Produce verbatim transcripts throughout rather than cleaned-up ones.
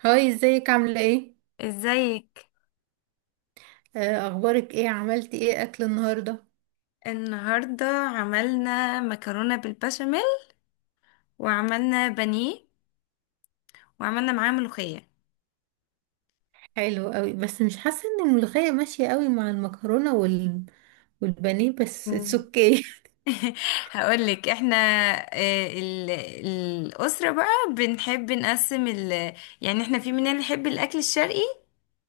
هاي، ازيك؟ عاملة ايه؟ ازيك. آه، اخبارك ايه؟ عملتي ايه اكل النهاردة؟ النهارده عملنا مكرونه بالبشاميل، وعملنا بانيه، وعملنا معاه ملوخيه. حلو قوي، بس مش حاسة ان الملوخية ماشية قوي مع المكرونة وال... والبانيه، بس اتس مم. اوكي. هقولك احنا، آه، ال- الاسره بقى بنحب نقسم ال، يعني احنا في مننا اللي يحب الاكل الشرقي،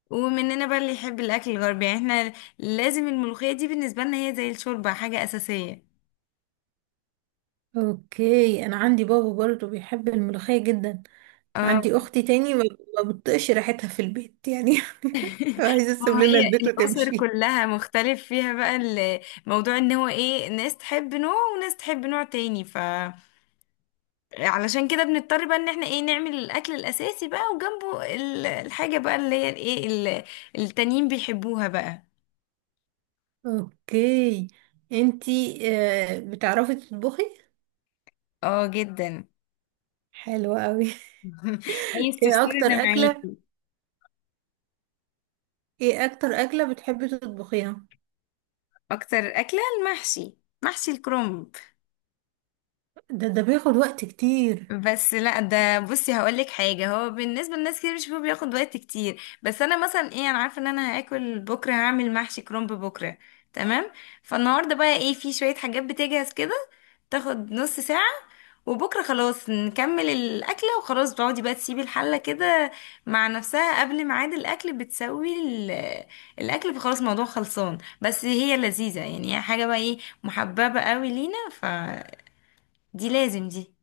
ومننا بقى اللي يحب الاكل الغربي. يعني احنا لازم الملوخيه دي بالنسبه لنا هي زي الشوربه، حاجه اساسيه. اوكي، انا عندي بابا برضه بيحب الملوخية جدا. اه، عندي اختي تاني ما ما بتطقش ريحتها في البيت يعني. عايزة ما تسيب هو لنا هي البيت الأسر وتمشي. كلها مختلف فيها بقى. الموضوع ان هو ايه، ناس تحب نوع وناس تحب نوع تاني، ف علشان كده بنضطر بقى ان احنا ايه، نعمل الأكل الأساسي بقى، وجنبه ال- الحاجة بقى اللي هي ايه ال- التانيين بيحبوها بقى. اوكي، انتي آه، بتعرفي تطبخي؟ اه جدا. حلو قوي. عايز ايه تفصلي اكتر انا اكلة معاكي. ايه اكتر اكلة بتحبي تطبخيها؟ اكتر أكلة المحشي، محشي الكرنب. ده ده بياخد وقت كتير. بس لا، ده بصي هقول لك حاجه، هو بالنسبه لناس كتير بيشوفوه بياخد وقت كتير، بس انا مثلا ايه، انا عارفه ان انا هاكل بكره هعمل محشي كرنب بكره، تمام؟ فالنهارده بقى ايه، في شويه حاجات بتجهز كده، تاخد نص ساعه، وبكره خلاص نكمل الاكله، وخلاص بتقعدي بقى تسيبي الحله كده مع نفسها قبل ميعاد الاكل بتسوي ال- الاكل، فخلاص الموضوع خلصان. بس هي لذيذه يعني، هي حاجه بقى ايه محببه قوي لينا، فدي لازم دي.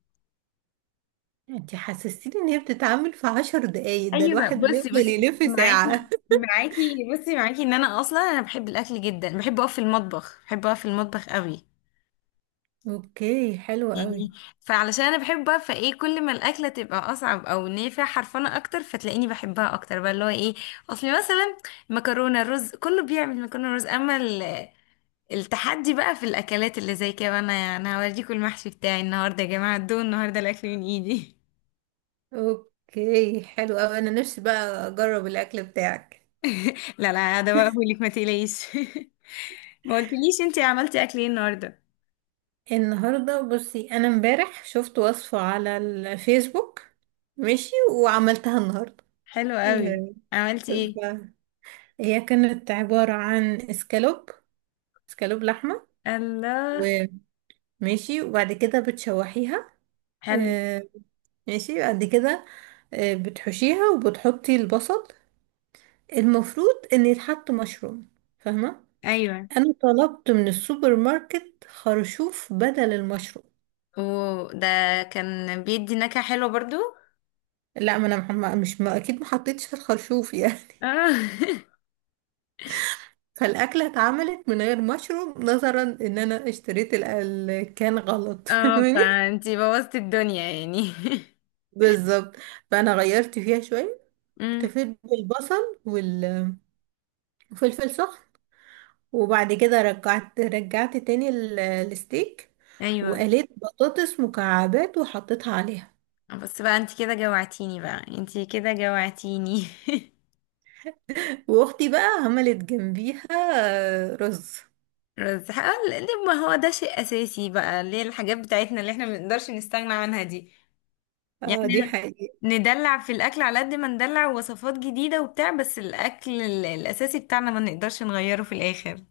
انت حسستيني ان هي بتتعمل في عشر دقايق، ده ايوه الواحد بصي بيفضل بس، يلف ساعة. معاكي معاكي بصي معاكي ان انا اصلا، انا بحب الاكل جدا، بحب اقف في المطبخ، بحب اقف في المطبخ قوي اوكي، حلو قوي. يعني. فعلشان انا بحبها، فايه كل ما الاكله تبقى اصعب، او ان هي فيها حرفنه اكتر، فتلاقيني بحبها اكتر بقى، اللي هو ايه، اصل مثلا مكرونه رز كله بيعمل مكرونه رز، اما ال- التحدي بقى في الاكلات اللي زي كده. انا انا هوريكم المحشي بتاعي النهارده يا جماعه، الدون النهارده الاكل من ايدي. اوكي حلو قوي، انا نفسي بقى اجرب الاكل بتاعك. لا لا، ده بقى بقولك ما تقلقيش. ما قلتليش انتي عملتي اكل ايه النهارده؟ النهارده بصي، انا امبارح شفت وصفة على الفيسبوك، ماشي، وعملتها النهارده. حلو قوي. آه، عملتي ايه؟ ف- هي كانت عبارة عن اسكالوب. اسكالوب لحمة، الله. وماشي. وبعد كده بتشوحيها. حلو. آه، ماشي، بعد كده آه، بتحشيها وبتحطي البصل. المفروض ان يتحط مشروم، فاهمة؟ ايوه، انا طلبت من السوبر ماركت خرشوف بدل المشروم. وده كان بيدي نكهة حلوة برضو. لا، ما انا محم- مش، ما اكيد ما حطيتش الخرشوف يعني. اه. فالاكله اتعملت من غير مشروم، نظرا ان انا اشتريت ال- ال- كان غلط. اه، فاهماني؟ فانتي بوظتي الدنيا يعني. بالظبط. فانا غيرت فيها شويه. امم اكتفيت بالبصل وال- وفلفل سخن. وبعد كده رجعت رجعت تاني ال- الستيك. ايوه. وقليت بطاطس مكعبات وحطيتها عليها. بس بقى انت كده جوعتيني، بقى انت كده جوعتيني. واختي بقى عملت جنبيها آه، رز. رز حقل- ليه، ما هو ده شيء اساسي بقى، ليه الحاجات بتاعتنا اللي احنا ما بنقدرش نستغنى عنها دي، اه دي يعني حقيقة. ندلع في الاكل على قد ما ندلع وصفات جديده وبتاع، بس الاكل ال- الاساسي بتاعنا ما نقدرش نغيره في الاخر.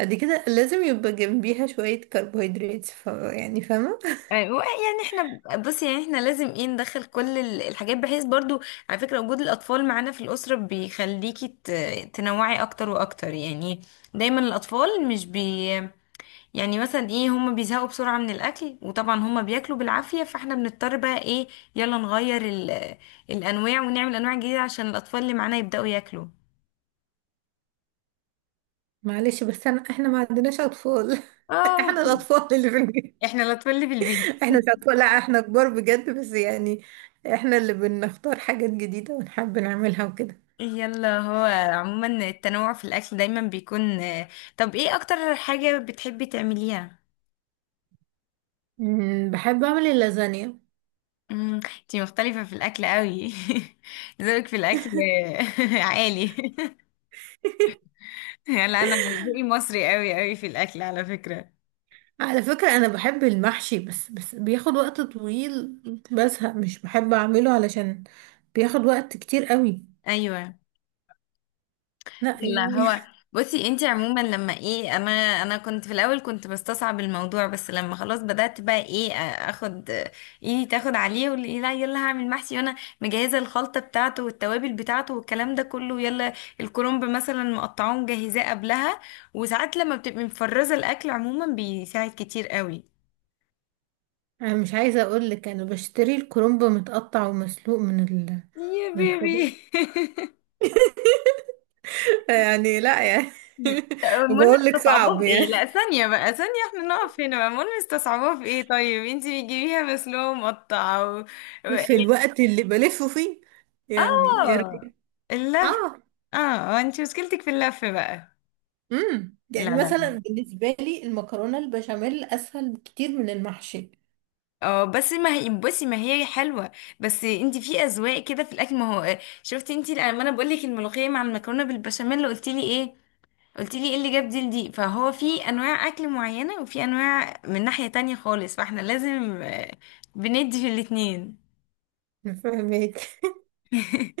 دي كده لازم يبقى جنبيها شوية كربوهيدرات، ف... يعني فاهمة؟ أيوة، يعني احنا بص، يعني احنا لازم ايه، ندخل كل ال- الحاجات بحيث برضو. على فكره وجود الاطفال معانا في الاسره بيخليكي ت- تنوعي اكتر واكتر يعني. دايما الاطفال مش بي، يعني مثلا ايه، هم بيزهقوا بسرعه من الاكل، وطبعا هم بياكلوا بالعافيه، فاحنا بنضطر بقى ايه، يلا نغير ال- الانواع، ونعمل انواع جديده عشان الاطفال اللي معانا يبداوا ياكلوا. معلش، بس أنا احنا ما عندناش أطفال. اه احنا الأطفال اللي في البيت. احنا الأطفال اللي في البيت. احنا مش أطفال، لا احنا كبار بجد، بس يعني احنا اللي بنختار حاجات جديدة ونحب نعملها وكده. يلا، هو عموما التنوع في الأكل دايما بيكون. طب ايه أكتر حاجة بتحبي تعمليها؟ أمم، بحب أعمل اللازانيا. امم، انتي مختلفة في الأكل قوي. ذوقك في الأكل عالي. لا، أنا ذوقي مصري قوي قوي في الأكل على فكرة. على فكرة، أنا بحب المحشي، بس بس بياخد وقت طويل. بزهق مش بحب أعمله، علشان بياخد وقت كتير قوي. أيوة. لا لا، يعني. هو بصي انت عموما لما ايه، انا، انا كنت في الاول كنت بستصعب الموضوع، بس لما خلاص بدأت بقى ايه ا- اخد ايه، تاخد عليه واللي لا، يلا هعمل محشي، وانا مجهزة الخلطة بتاعته والتوابل بتاعته والكلام ده كله، يلا. الكرنب مثلا مقطعاه مجهزاه قبلها، وساعات لما بتبقي مفرزة الاكل عموما بيساعد كتير قوي. أنا مش عايزة أقولك، أنا بشتري الكرنب متقطع ومسلوق من ال يا من الخضار. بيبي. يعني لا يعني. مم. المهم بقولك صعب استصعبوها في ايه، يعني، لا ثانية بقى ثانية، احنا نقف هنا بقى، المهم استصعبوها في ايه؟ طيب انتي بتجيبيها مسلوقة مقطعة و... و... في يعني- الوقت اللي بلفه فيه. يعني إيه اه، رأيك؟ اللف. اه. اه، آه، انتي مشكلتك في اللف بقى. امم لا يعني لا لا مثلا بالنسبة لي المكرونة البشاميل أسهل بكتير من المحشي. اه بس ما هي بصي ما هي حلوة. بس انتي في اذواق كده في الاكل، ما هو آه، شفتي انتي لما انا بقول لك الملوخية مع المكرونة بالبشاميل اللي قلتي لي ايه، قلت لي ايه اللي جاب دي لدي؟ فهو في انواع اكل معينة، وفي انواع من ناحية تانية خالص، فاحنا لازم آه، بندي في الاتنين. فاهمك.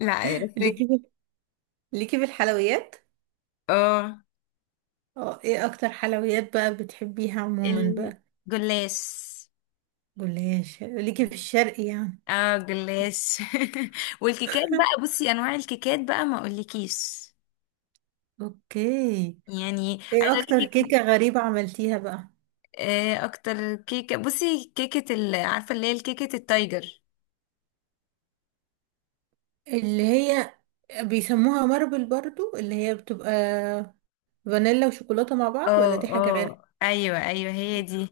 لا بس، لكن ليكي في الحلويات. اه اه، ايه اكتر حلويات بقى بتحبيها عموما بقى؟ الجلاش. جلاش ليكي في الشرق يعني. اه جلاش. والكيكات بقى، بصي انواع الكيكات بقى ما اقولكيش، اوكي. يعني ايه عايزه اقول اكتر لك. كيكة غريبة عملتيها بقى؟ اكتر كيكه بصي، كيكه ال- عارفه اللي هي الكيكه التايجر. اللي هي بيسموها ماربل برضو، اللي هي بتبقى فانيلا وشوكولاتة مع بعض، ولا دي اه حاجة غير؟ اه، ايوه ايوه، هي دي.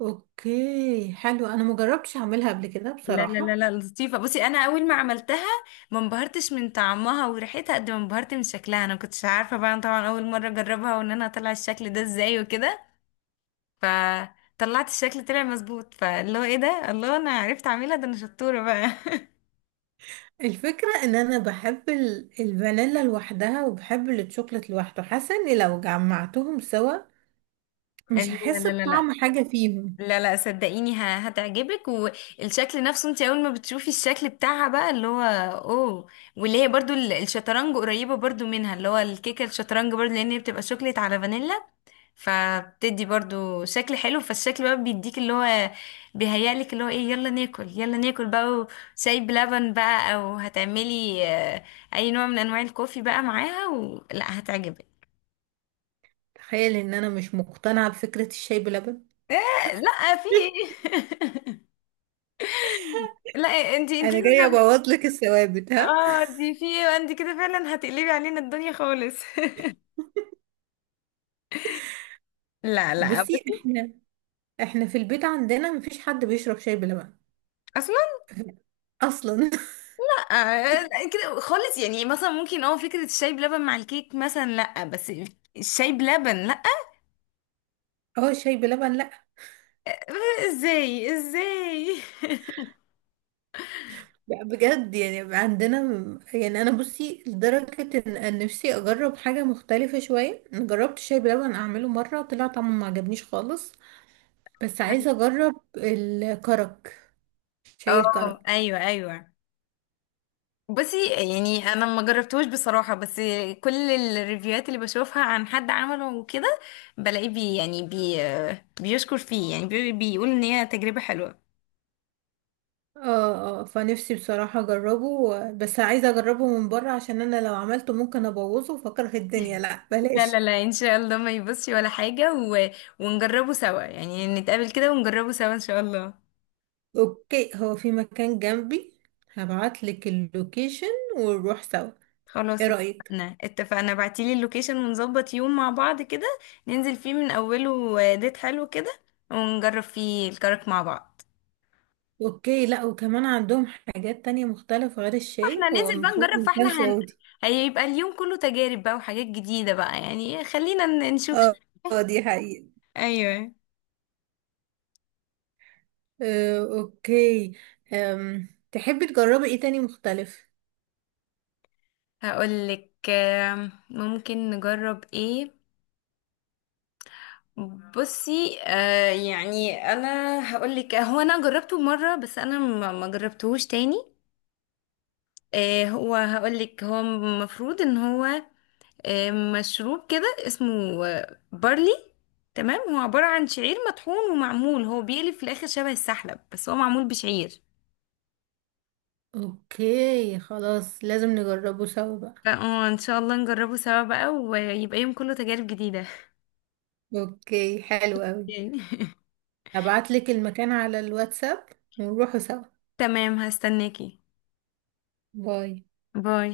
اوكي حلو، انا مجربتش اعملها قبل كده لا لا لا بصراحة. لا، لطيفة بصي، أنا أول ما عملتها ما انبهرتش من طعمها وريحتها قد ما انبهرت من شكلها. أنا ما كنتش عارفة بقى، أنا طبعا أول مرة أجربها، وإن أنا أطلع الشكل ده إزاي وكده، فطلعت الشكل، طلع مظبوط، فاللي هو إيه ده، الله، أنا عرفت أعملها، ده أنا شطورة بقى. الفكرة ان انا بحب ال- الفانيلا لوحدها، وبحب الشوكولاتة لوحده، حاسة اني لو جمعتهم سوا لا مش هحس لا لا لا، بطعم حاجة فيهم. لا لا صدقيني، ه- هتعجبك، والشكل نفسه، انت اول ما بتشوفي الشكل بتاعها بقى اللي هو اوه. واللي هي برضو ال- الشطرنج، قريبة برضو منها، اللي هو الكيكة الشطرنج برضو، لان هي بتبقى شوكليت على فانيلا، فبتدي برضو شكل حلو، فالشكل بقى بيديك اللي هو بيهيألك اللي هو ايه، يلا ناكل يلا ناكل بقى، وشاي بلبن بقى، او هتعملي آه، اي نوع من انواع الكوفي بقى معاها، ولا هتعجبك؟ تخيل ان انا مش مقتنعة بفكرة الشاي بلبن. إيه؟ لا، في ايه؟ لا، انتي انتي انا جاية لازم. ابوظ لك الثوابت، ها. اه دي في ايه، انت كده فعلا هتقلبي علينا الدنيا خالص. لا لا بصي، بس. احنا احنا في البيت عندنا مفيش حد بيشرب شاي بلبن اصلا اصلا. آه، كده خالص، يعني مثلا ممكن اه فكرة الشاي بلبن مع الكيك مثلا، لا بس الشاي بلبن لا. هو الشاي بلبن، لا. ازاي ازاي. لا بجد، يعني عندنا. يعني انا بصي لدرجة ان أن نفسي اجرب حاجة مختلفة شوية. أنا جربت الشاي بلبن اعمله مرة، طلع طعمه ما عجبنيش خالص. بس عايزة اجرب الكرك. شاي اه الكرك. ايوه ايوه، بصي يعني انا ما جربتوش بصراحه، بس كل الريفيوهات اللي بشوفها عن حد عمله وكده، بلاقيه بي، يعني بي بيشكر فيه، يعني بي بيقول ان هي تجربه حلوه. اه، اه، فنفسي بصراحة اجربه، بس عايزة اجربه من بره، عشان انا لو عملته ممكن ابوظه فاكره الدنيا، لا لا بلاش. لا لا ان شاء الله ما يبصش ولا حاجه، و... ونجربه سوا يعني، نتقابل كده ونجربه سوا ان شاء الله. اوكي، هو في مكان جنبي، هبعتلك اللوكيشن ونروح سوا. خلاص ايه رأيك؟ اتفقنا اتفقنا، بعتيلي اللوكيشن، ونظبط يوم مع بعض كده، ننزل فيه من اوله، آه، ديت حلو كده، ونجرب فيه الكرك مع بعض. اوكي، لا وكمان عندهم حاجات تانية مختلفة غير الشاي، احنا هو ننزل بقى المفروض نجرب، مكان فاحنا هن-، سعودي. هيبقى اليوم كله تجارب بقى وحاجات جديدة بقى يعني، خلينا ن- نشوف. اه، اه دي حقيقة. ايوه. آه، اوكي. أم. تحبي تجربي ايه تاني مختلف؟ هقولك، آم، ممكن نجرب ايه، بصي آه يعني انا، هقولك، هو انا جربته مرة بس انا ما ما جربتهوش تاني. آه، هو هقولك هو المفروض ان هو، آه، مشروب كده اسمه آه، بارلي، تمام؟ هو عبارة عن شعير مطحون ومعمول، هو بيقلب في الآخر شبه السحلب، بس هو معمول بشعير. اوكي خلاص، لازم نجربه سوا بقى. فاه ان شاء الله نجربه سوا بقى، ويبقى يوم كله تجارب جديدة. اوكي حلو قوي. هبعتلك المكان على الواتساب ونروحوا سوا. تمام هستناكي. باي. باي.